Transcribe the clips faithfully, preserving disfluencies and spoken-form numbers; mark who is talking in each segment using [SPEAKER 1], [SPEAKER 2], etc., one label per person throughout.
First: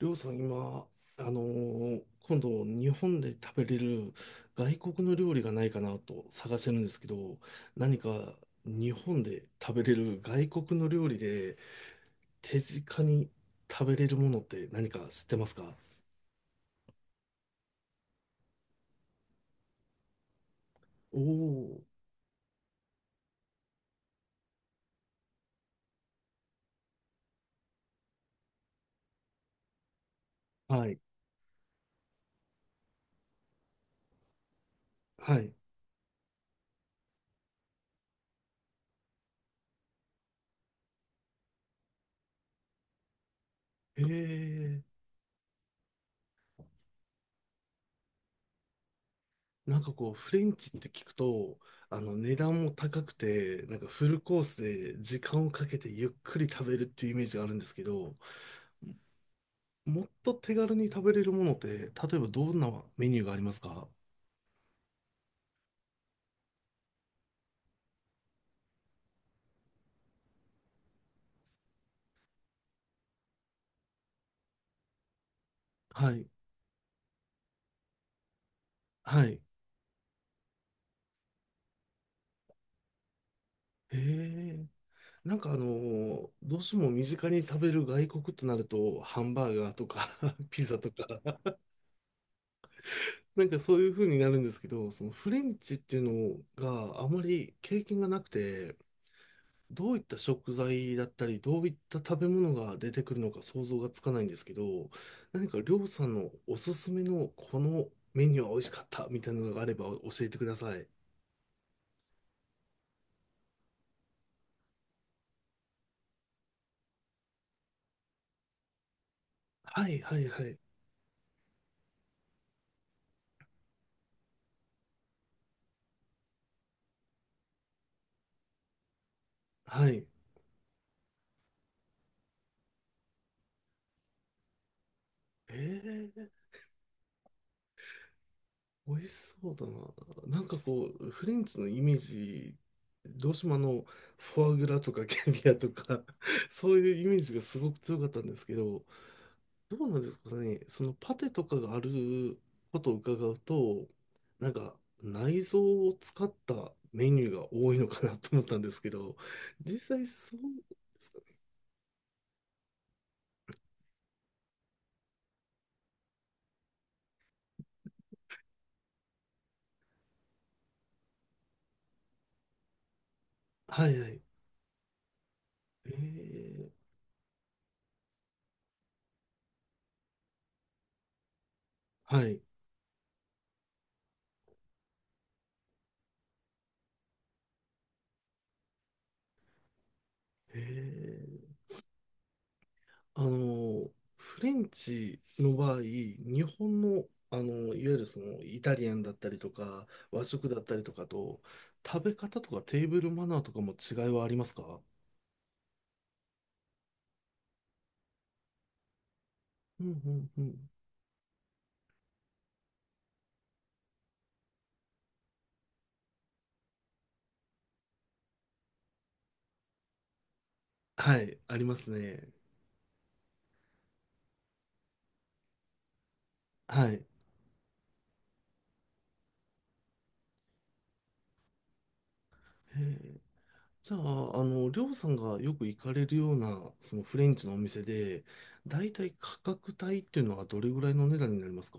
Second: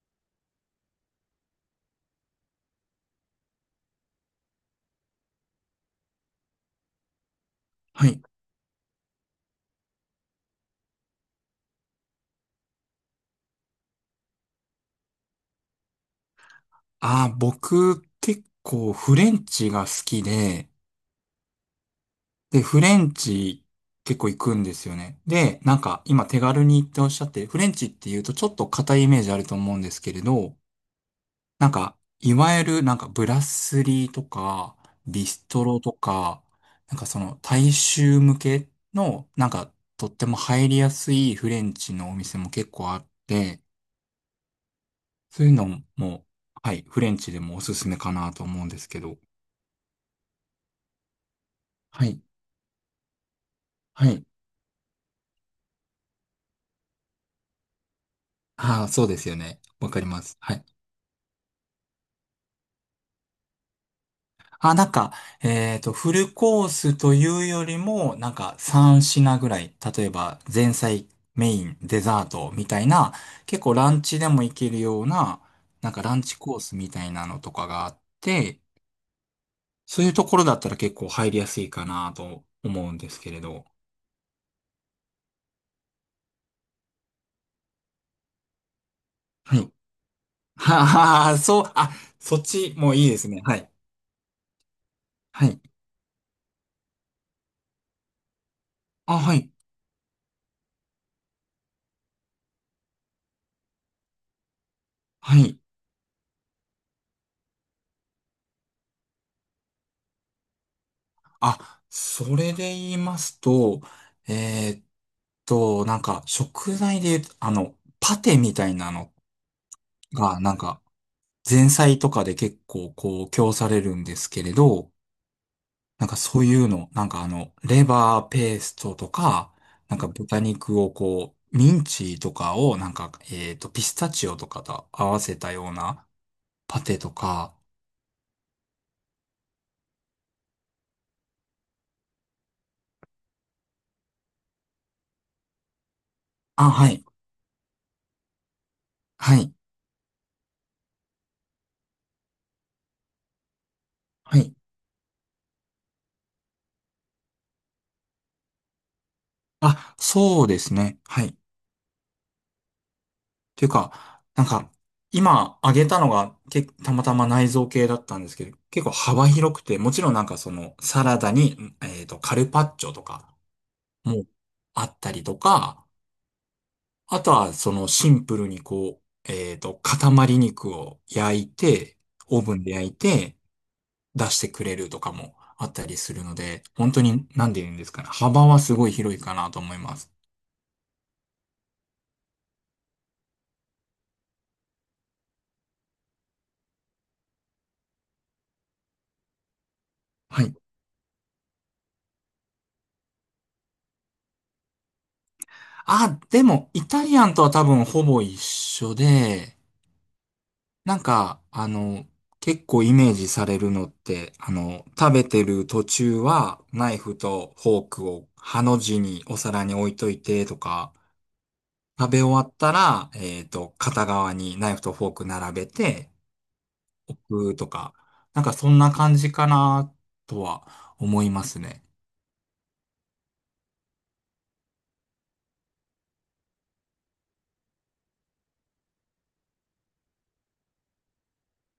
[SPEAKER 1] りょうさん、今、あのー今度、日本で食べれる外国の料理がないかなと探してるんですけど、何
[SPEAKER 2] はい。
[SPEAKER 1] か日本で食べれる外国の料理で手近に食べれるものって何か知ってますか？
[SPEAKER 2] あー、僕、結構フレンチが好きで、
[SPEAKER 1] おお。
[SPEAKER 2] で、フレンチ結構行くんですよね。で、なんか今手軽にっておっしゃって、フレンチって言うとちょっと硬いイメージあると思うんですけれど、
[SPEAKER 1] ー、はい、
[SPEAKER 2] なんか、いわゆるなんかブラスリーとか、ビ
[SPEAKER 1] は
[SPEAKER 2] ス
[SPEAKER 1] い。
[SPEAKER 2] トロとか、なんかその大衆向けの、なんかとっても入りやすいフレンチのお店も結構あって、
[SPEAKER 1] へえ。
[SPEAKER 2] そういうのも、はい、フレンチでもおすすめかなと思うんですけど、
[SPEAKER 1] なんかこう、フレンチって聞くと、あ
[SPEAKER 2] は
[SPEAKER 1] の、
[SPEAKER 2] い。
[SPEAKER 1] 値段も高くて、なんかフ
[SPEAKER 2] は
[SPEAKER 1] ル
[SPEAKER 2] い。
[SPEAKER 1] コースで時間をかけてゆっくり食べるっていうイメージがあるんですけど、
[SPEAKER 2] ああ、そうですよね。わか
[SPEAKER 1] も
[SPEAKER 2] り
[SPEAKER 1] っ
[SPEAKER 2] ま
[SPEAKER 1] と
[SPEAKER 2] す。
[SPEAKER 1] 手
[SPEAKER 2] はい。
[SPEAKER 1] 軽に食べれるものって、例えばどんなメニューがありますか？
[SPEAKER 2] あ、なんか、えっと、フルコースというよりも、なんかさんぴん品ぐらい、例えば前菜、メイン、デザートみたいな、結構ランチでもいけるような、なんか
[SPEAKER 1] は
[SPEAKER 2] ラン
[SPEAKER 1] い。
[SPEAKER 2] チコースみたいなのとかがあって、
[SPEAKER 1] はい。
[SPEAKER 2] そういうところだったら結構入りやすいかなと思うんですけれど。
[SPEAKER 1] へえ。なんかあのーどうしても身近に食べる外国となると、ハンバー
[SPEAKER 2] はい。
[SPEAKER 1] ガ ーとか ピザ
[SPEAKER 2] は
[SPEAKER 1] とか、
[SPEAKER 2] ははそう、あ、そっちもいいですね。
[SPEAKER 1] なん
[SPEAKER 2] は
[SPEAKER 1] か
[SPEAKER 2] い。
[SPEAKER 1] そういう風になるんですけど、そのフレ
[SPEAKER 2] は
[SPEAKER 1] ン
[SPEAKER 2] い。
[SPEAKER 1] チっていうのがあまり経験がなくて、
[SPEAKER 2] あ、はい。
[SPEAKER 1] どういった食材だったり、どういった食べ物が出てくるのか想像がつかないんですけど、
[SPEAKER 2] は
[SPEAKER 1] 何か
[SPEAKER 2] い。
[SPEAKER 1] りょうさんのおすすめのこのメニューは美味しかったみたいなのがあれば教えてください。
[SPEAKER 2] あ、それで言いますと、えーっと、なんか、食材で言うと、あの、パテみたいなの
[SPEAKER 1] はいはい
[SPEAKER 2] が、
[SPEAKER 1] は
[SPEAKER 2] な
[SPEAKER 1] い。
[SPEAKER 2] んか、前菜とかで結構、こう、供されるんですけれど、なんかそういうの、なんかあの、レバーペーストとか、
[SPEAKER 1] は
[SPEAKER 2] なん
[SPEAKER 1] い。
[SPEAKER 2] か豚肉をこう、ミンチとかを、なんか、えーっと、ピスタチオとかと合わせた
[SPEAKER 1] え
[SPEAKER 2] ような
[SPEAKER 1] ー、
[SPEAKER 2] パテとか、
[SPEAKER 1] 美味しそうだな。なんかこう、フレンチのイメージ、どうしてもあの、フォアグラとかキャビアとか
[SPEAKER 2] あ、
[SPEAKER 1] そう
[SPEAKER 2] は
[SPEAKER 1] いう
[SPEAKER 2] い、
[SPEAKER 1] イメージがすごく強かったんですけど、
[SPEAKER 2] はい、
[SPEAKER 1] どうなんですかね、そのパテとかがあることを伺うと、
[SPEAKER 2] は
[SPEAKER 1] なん
[SPEAKER 2] い。
[SPEAKER 1] か内臓を使ったメニューが多いのかなと思ったんですけど、実
[SPEAKER 2] あ、
[SPEAKER 1] 際そう
[SPEAKER 2] そうですね。
[SPEAKER 1] ですか
[SPEAKER 2] は
[SPEAKER 1] ね。
[SPEAKER 2] い。ていうか、なんか、今挙げたのが、け、たまたま内臓系だったんですけど、結構幅広くて、もちろんなんかその、サラダに、えっと、カルパッチョとか
[SPEAKER 1] はいはい。
[SPEAKER 2] もあったりとか、
[SPEAKER 1] えー、
[SPEAKER 2] あとはそのシンプルにこう、えっと、塊肉を焼いて、
[SPEAKER 1] はい。
[SPEAKER 2] オーブンで焼いて、出してくれるとかもあったりするので、本当に、なんて言うんですかね、幅はすごい広いかなと思います。
[SPEAKER 1] えーあの、フレンチの場合、日本の、あの、いわゆるそのイタリアンだったりとか、和
[SPEAKER 2] は
[SPEAKER 1] 食
[SPEAKER 2] い。
[SPEAKER 1] だったりとかと、食べ方とかテーブルマナーとかも違いはありますか？
[SPEAKER 2] あ、でも、イタリアンとは多分ほぼ一緒で、
[SPEAKER 1] うんうんうん。
[SPEAKER 2] なんか、あの、結構イメージされるのって、あの、食べてる途中は、ナイフとフォークをハの字にお皿に置いといてとか、
[SPEAKER 1] はい、あります
[SPEAKER 2] 食べ
[SPEAKER 1] ね。
[SPEAKER 2] 終わったら、えっと、片側にナイフとフォーク並べて、
[SPEAKER 1] はい。へ
[SPEAKER 2] うーとか、なんかそんな感じかな、とは思いますね。
[SPEAKER 1] え。じゃあ、あの、りょうさんがよく行かれるような、そのフレンチのお店で、だいたい価格帯っていうのはどれぐらいの値段になりますか？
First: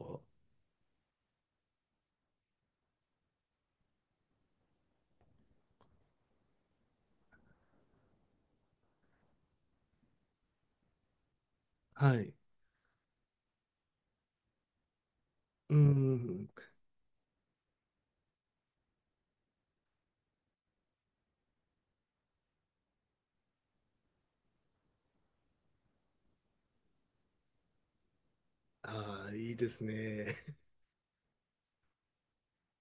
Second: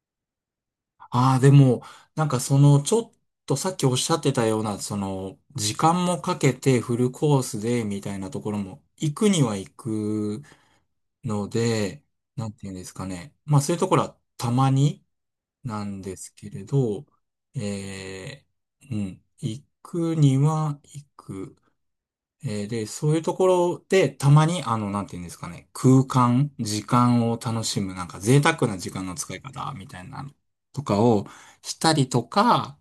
[SPEAKER 2] ああ、でも、なんかその、ちょっとさっきおっしゃってたような、その、時間もかけてフルコースで、みたいなところも、行くには行く、ので、
[SPEAKER 1] はい。
[SPEAKER 2] なんていうんですかね。まあそういうところはたまに
[SPEAKER 1] う
[SPEAKER 2] な
[SPEAKER 1] ん
[SPEAKER 2] んで
[SPEAKER 1] う
[SPEAKER 2] すけ
[SPEAKER 1] ん。
[SPEAKER 2] れど、えー、うん、行くには行く。えーで、そういうところでたまにあの、なんていうんですかね、空間、時間を楽しむ、なんか贅沢な時間の
[SPEAKER 1] あ
[SPEAKER 2] 使
[SPEAKER 1] あ、
[SPEAKER 2] い
[SPEAKER 1] いいで
[SPEAKER 2] 方
[SPEAKER 1] す
[SPEAKER 2] みたいな
[SPEAKER 1] ね。
[SPEAKER 2] のとかをしたりとか、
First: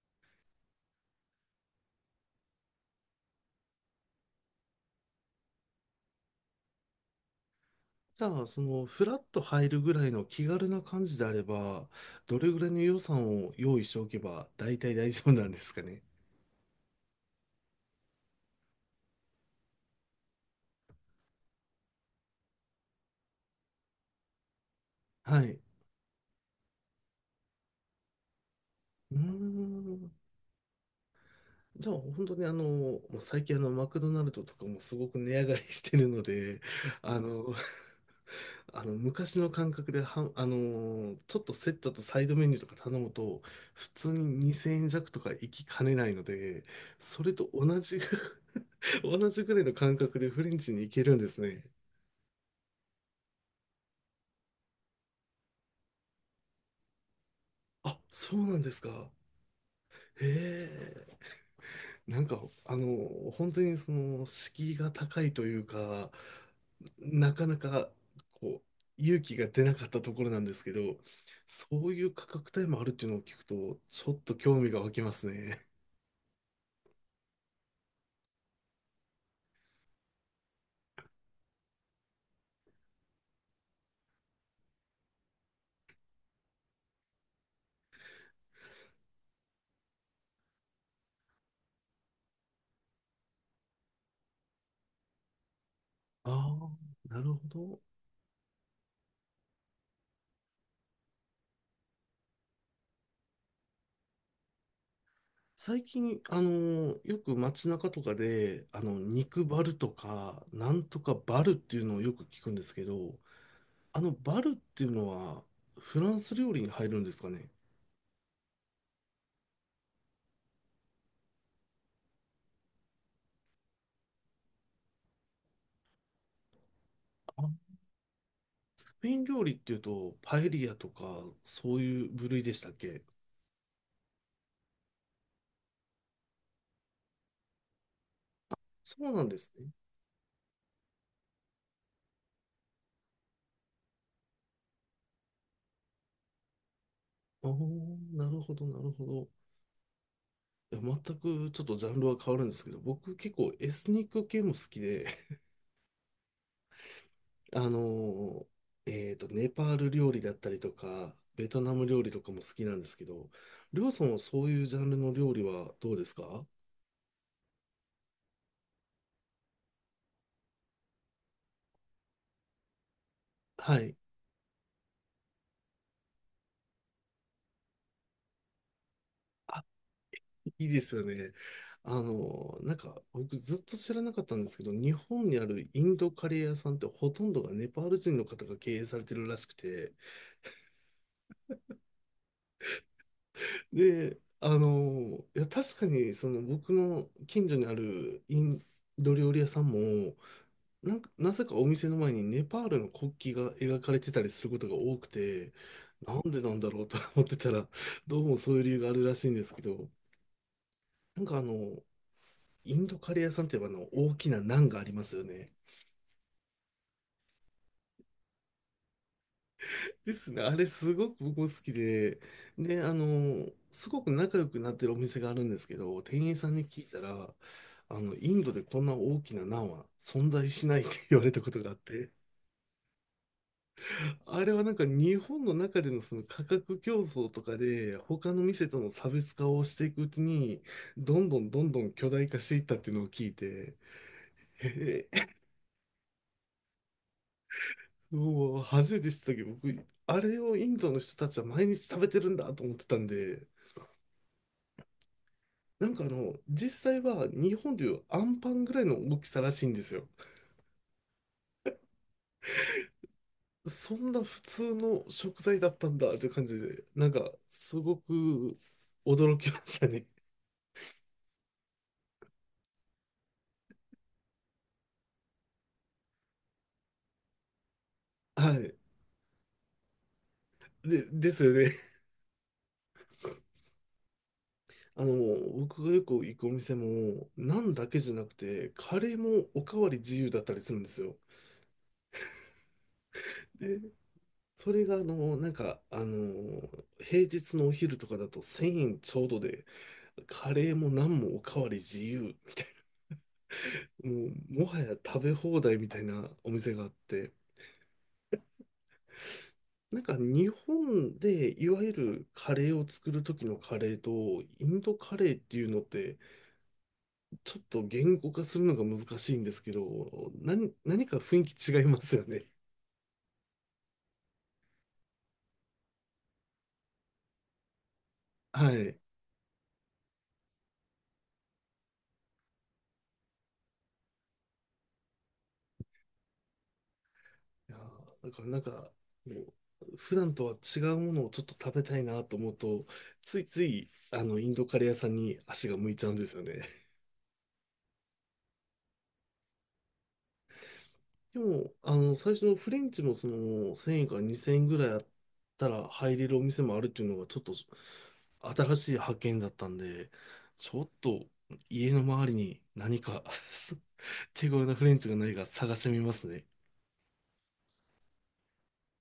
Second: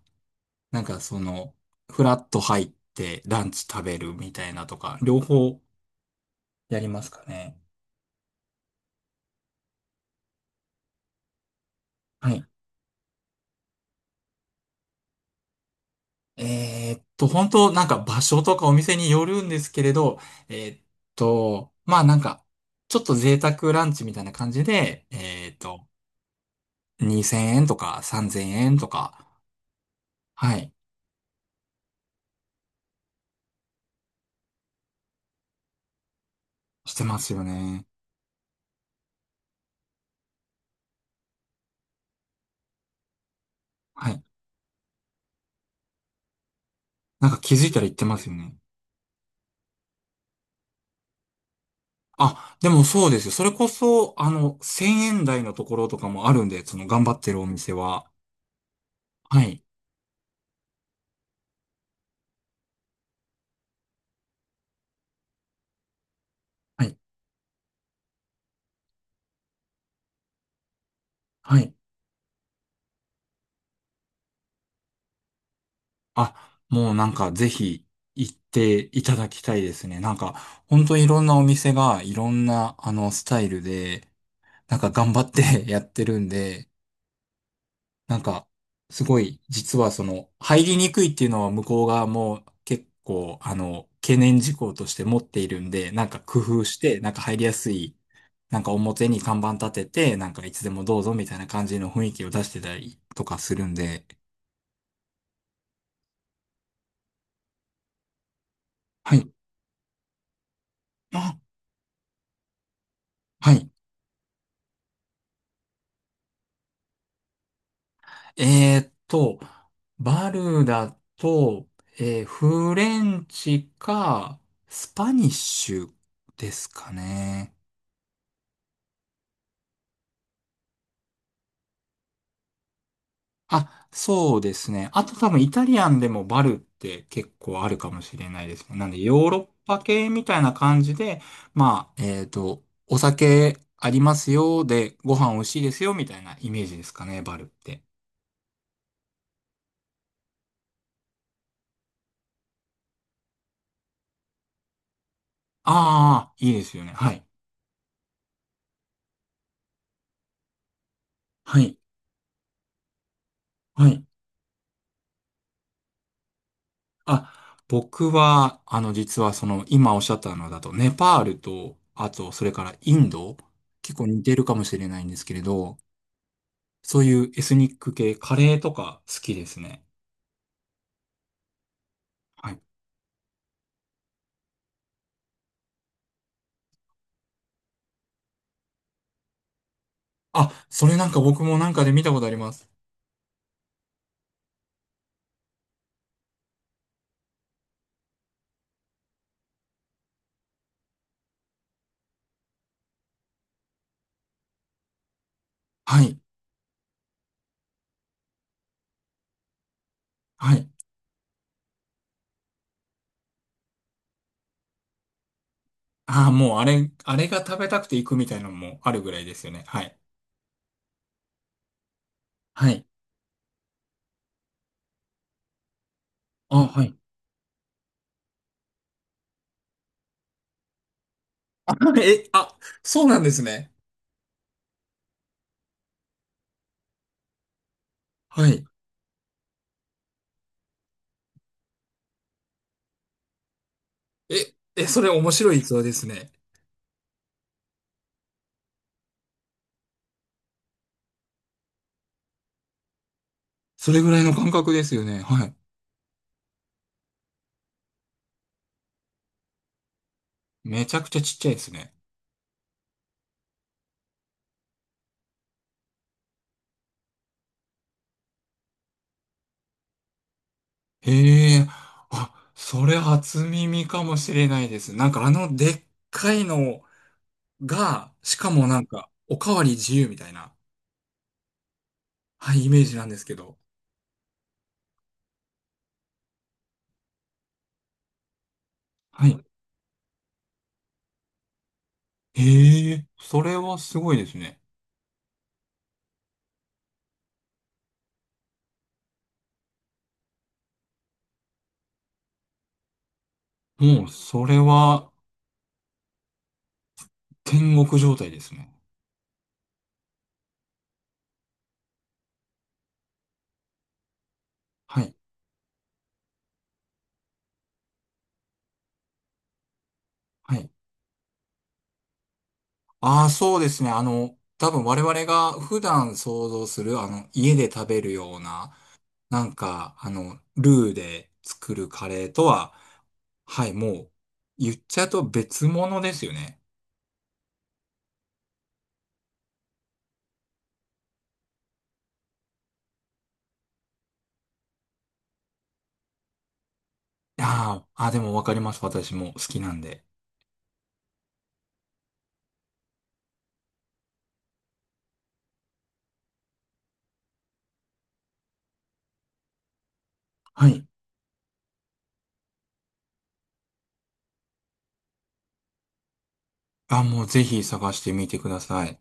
[SPEAKER 2] なんかその、フラッと入ってランチ食べるみたいなとか、両方やりますかね。
[SPEAKER 1] じゃあ、その、フラッと入るぐらいの気軽な感じであれば、
[SPEAKER 2] は
[SPEAKER 1] ど
[SPEAKER 2] い。
[SPEAKER 1] れぐらいの予算を用意しておけば、大体大丈夫なんですかね。
[SPEAKER 2] えーっと、本当なんか場所とかお店によるんですけれど、えーっと、まあなんか、ちょっと贅沢ランチみたいな感じで、
[SPEAKER 1] は
[SPEAKER 2] えーっ
[SPEAKER 1] い。
[SPEAKER 2] と、にせんえんとかさんぜんえんと
[SPEAKER 1] うー
[SPEAKER 2] か、
[SPEAKER 1] ん。
[SPEAKER 2] はい、
[SPEAKER 1] じゃあ、本当にあの、もう最近あの、マクドナルドとかもすごく値上がりしてるので、
[SPEAKER 2] して
[SPEAKER 1] あ
[SPEAKER 2] ますよ
[SPEAKER 1] の、
[SPEAKER 2] ね。
[SPEAKER 1] あの昔の感覚では、あのーちょっとセットとサイドメニューとか頼むと、普通
[SPEAKER 2] はい。
[SPEAKER 1] ににせんえん弱とか行きかねないので、そ
[SPEAKER 2] なん
[SPEAKER 1] れ
[SPEAKER 2] か
[SPEAKER 1] と
[SPEAKER 2] 気づいた
[SPEAKER 1] 同
[SPEAKER 2] ら言っ
[SPEAKER 1] じぐ、
[SPEAKER 2] てますよね。
[SPEAKER 1] 同じぐらいの感覚でフレンチに行けるんですね。
[SPEAKER 2] あ、でもそうですよ。それこそ、あの、せんえん台のところとかもあるんで、その頑張ってるお店
[SPEAKER 1] あ、
[SPEAKER 2] は。
[SPEAKER 1] そうなんですか。
[SPEAKER 2] はい。
[SPEAKER 1] へえ。なんか、あの、本当にその、敷居が高いというか、
[SPEAKER 2] はい。
[SPEAKER 1] なかなか、こう、勇気が出なかったところなんですけど、
[SPEAKER 2] は
[SPEAKER 1] そ
[SPEAKER 2] い。
[SPEAKER 1] ういう価格帯もあるっていうのを聞くと、ちょっと興味が湧きますね。
[SPEAKER 2] あ、もうなんかぜひ行っていただきたいですね。なんか本当いろんなお店がいろんなあのスタイルで、なんか頑張って やってるんで、なんかすごい実はその入りにくいっていうのは向こう側も結構あの懸念事項として持っているんで、なんか工
[SPEAKER 1] あ
[SPEAKER 2] 夫
[SPEAKER 1] あ、
[SPEAKER 2] してなん
[SPEAKER 1] な
[SPEAKER 2] か
[SPEAKER 1] る
[SPEAKER 2] 入り
[SPEAKER 1] ほ
[SPEAKER 2] やす
[SPEAKER 1] ど。
[SPEAKER 2] い、なんか表に看板立てて、なんかいつでもどうぞみたいな感じの雰囲気を出してたりとかするんで、
[SPEAKER 1] 最近、あの、よく街中とかで、あの、
[SPEAKER 2] はい。
[SPEAKER 1] 肉バルとか、なんとか
[SPEAKER 2] あ、
[SPEAKER 1] バルっていうのをよく聞くんですけど、
[SPEAKER 2] はい。
[SPEAKER 1] あの、バルっていうのは、フランス料理に入るんですかね？
[SPEAKER 2] えーっと、バルだと、えーフレンチか、スパニッシュですかね。
[SPEAKER 1] あ、スペイン料理っていうと、パエリアとか、そういう部類でしたっけ？
[SPEAKER 2] あ、そうですね。あと多分イタリアンでもバルって結構あるかもしれないですね。なん
[SPEAKER 1] そ
[SPEAKER 2] で
[SPEAKER 1] うな
[SPEAKER 2] ヨ
[SPEAKER 1] ん
[SPEAKER 2] ー
[SPEAKER 1] で
[SPEAKER 2] ロッ
[SPEAKER 1] すね。
[SPEAKER 2] パ系みたいな感じで、まあ、えーっと、お酒ありますよ、で、ご飯美味しいですよ、みたいなイメージですかね、バルっ
[SPEAKER 1] お
[SPEAKER 2] て。
[SPEAKER 1] ー、なるほど、なるほど。いや、全くちょっとジャンルは変わるんですけど、僕結構エスニック系も好きで、
[SPEAKER 2] ああ、いいですよね。はい。
[SPEAKER 1] あのーえっと、ネパール料理だったりとか、ベト
[SPEAKER 2] は
[SPEAKER 1] ナ
[SPEAKER 2] い。
[SPEAKER 1] ム料理とかも好きなんですけど、りょ
[SPEAKER 2] は
[SPEAKER 1] うさ
[SPEAKER 2] い。
[SPEAKER 1] んはそういうジャンルの料理はどうですか？
[SPEAKER 2] あ、僕は、あの、実はその、今おっしゃったのだと、ネパールと、あと、それからインド、
[SPEAKER 1] はい。
[SPEAKER 2] 結構似てるかもしれないんですけれど、そういうエスニック系、カレーとか好きですね。
[SPEAKER 1] いいですよね。あ
[SPEAKER 2] は
[SPEAKER 1] の、
[SPEAKER 2] い。
[SPEAKER 1] なんか、僕ずっと知らなかったんですけど、日本にあるインドカレー屋さんってほとんどがネパール人の方が経営されてるらしくて、
[SPEAKER 2] あ、それなんか僕もなんかで見たことあります。
[SPEAKER 1] で、あの、いや、確かに、その僕の近所にあるインド料理屋さんも、なんか、なぜかお店の前にネパールの国旗が描かれてたりすることが多くて、
[SPEAKER 2] は
[SPEAKER 1] な
[SPEAKER 2] い。
[SPEAKER 1] んでなんだろうと思ってたら、どうもそういう理由があるらしいんですけど、
[SPEAKER 2] はい。
[SPEAKER 1] なんかあの、インドカレー屋さんって言えばあの大きなナンがありますよね。
[SPEAKER 2] ああ、もうあれ、あれが食べたくて行くみたいなのもあるぐらいですよね。はい。
[SPEAKER 1] ですね。あれすごく僕も好きで、
[SPEAKER 2] は
[SPEAKER 1] で、
[SPEAKER 2] い。
[SPEAKER 1] あの、すごく仲良くなってるお店があるんですけど、店員さん
[SPEAKER 2] あ、
[SPEAKER 1] に聞
[SPEAKER 2] は
[SPEAKER 1] い
[SPEAKER 2] い。
[SPEAKER 1] たら、あの、インドでこんな大きなナンは存在しないって言われたことがあっ て、
[SPEAKER 2] え、あ、そうなんですね。
[SPEAKER 1] あれはなんか日本の中でのその価格競争とかで、他の
[SPEAKER 2] はい。
[SPEAKER 1] 店との差別化をしていくうちに、どんどんどんどん巨大化していったっていうのを聞いて、
[SPEAKER 2] え、え、そ
[SPEAKER 1] へ
[SPEAKER 2] れ
[SPEAKER 1] え。
[SPEAKER 2] 面 白い逸話ですね。
[SPEAKER 1] もう初めて知ったけど、僕、あれをインドの人たちは毎日食べてるんだと思ってたんで、
[SPEAKER 2] それぐらいの感覚ですよね。はい。
[SPEAKER 1] なんかあの、実際は日本でいうアンパンぐらいの大きさらしいんですよ。
[SPEAKER 2] めちゃくちゃちっちゃいですね。
[SPEAKER 1] そんな普通の食材だったんだという感じで、なんかすごく驚きましたね。
[SPEAKER 2] へえ、あ、それ初耳かもしれないです。なんかあのでっかいのが、し
[SPEAKER 1] は
[SPEAKER 2] かも
[SPEAKER 1] い。
[SPEAKER 2] なんか、おかわり自由みたいな、
[SPEAKER 1] で、ですよね。
[SPEAKER 2] はい、イメージなんですけど。
[SPEAKER 1] あの、僕がよく行くお店も、ナンだけじゃなくて、カレー
[SPEAKER 2] はい。
[SPEAKER 1] もおかわり自由だったりするんですよ。
[SPEAKER 2] へえ、それ
[SPEAKER 1] で、
[SPEAKER 2] はすごいですね。
[SPEAKER 1] それがあの、なんか、あの、平日のお昼とかだとせんえんちょうどで、カレーもナンもおかわり自由、
[SPEAKER 2] もう、
[SPEAKER 1] も
[SPEAKER 2] そ
[SPEAKER 1] う、
[SPEAKER 2] れ
[SPEAKER 1] もはや
[SPEAKER 2] は、
[SPEAKER 1] 食べ放題みたいなお店があって、
[SPEAKER 2] 天国状態ですね。
[SPEAKER 1] なんか日本でいわゆるカレーを作る時のカレーと、インド
[SPEAKER 2] は
[SPEAKER 1] カ
[SPEAKER 2] い。
[SPEAKER 1] レーっていうのって、ちょっと言語化するのが難しいんですけど、
[SPEAKER 2] はい。
[SPEAKER 1] 何、何か雰囲気違いますよね。
[SPEAKER 2] ああ、そうですね。あの、多分我々が普段想像する、あの、家で食べるよう
[SPEAKER 1] は
[SPEAKER 2] な、
[SPEAKER 1] い。い
[SPEAKER 2] なんか、あの、ルーで作るカレーとは、はい、もう、言っちゃうと別物ですよね。
[SPEAKER 1] やー、だからなんか、もう普段とは違うものをちょっと食べたいなと思うと、ついつい、あの、インドカレー屋さんに足が向いちゃうんですよね。
[SPEAKER 2] あーあ、でもわかります。私も好きなんで。
[SPEAKER 1] でも、あの、最初のフレンチもその、せんえんからにせんえんぐらいあったら入れるお店もあるっていうのが、ちょっと新しい発見だったんで、
[SPEAKER 2] は
[SPEAKER 1] ちょ
[SPEAKER 2] い。
[SPEAKER 1] っと家の周りに何か 手頃なフレンチがないか探してみますね。
[SPEAKER 2] あ、もうぜひ探してみてください。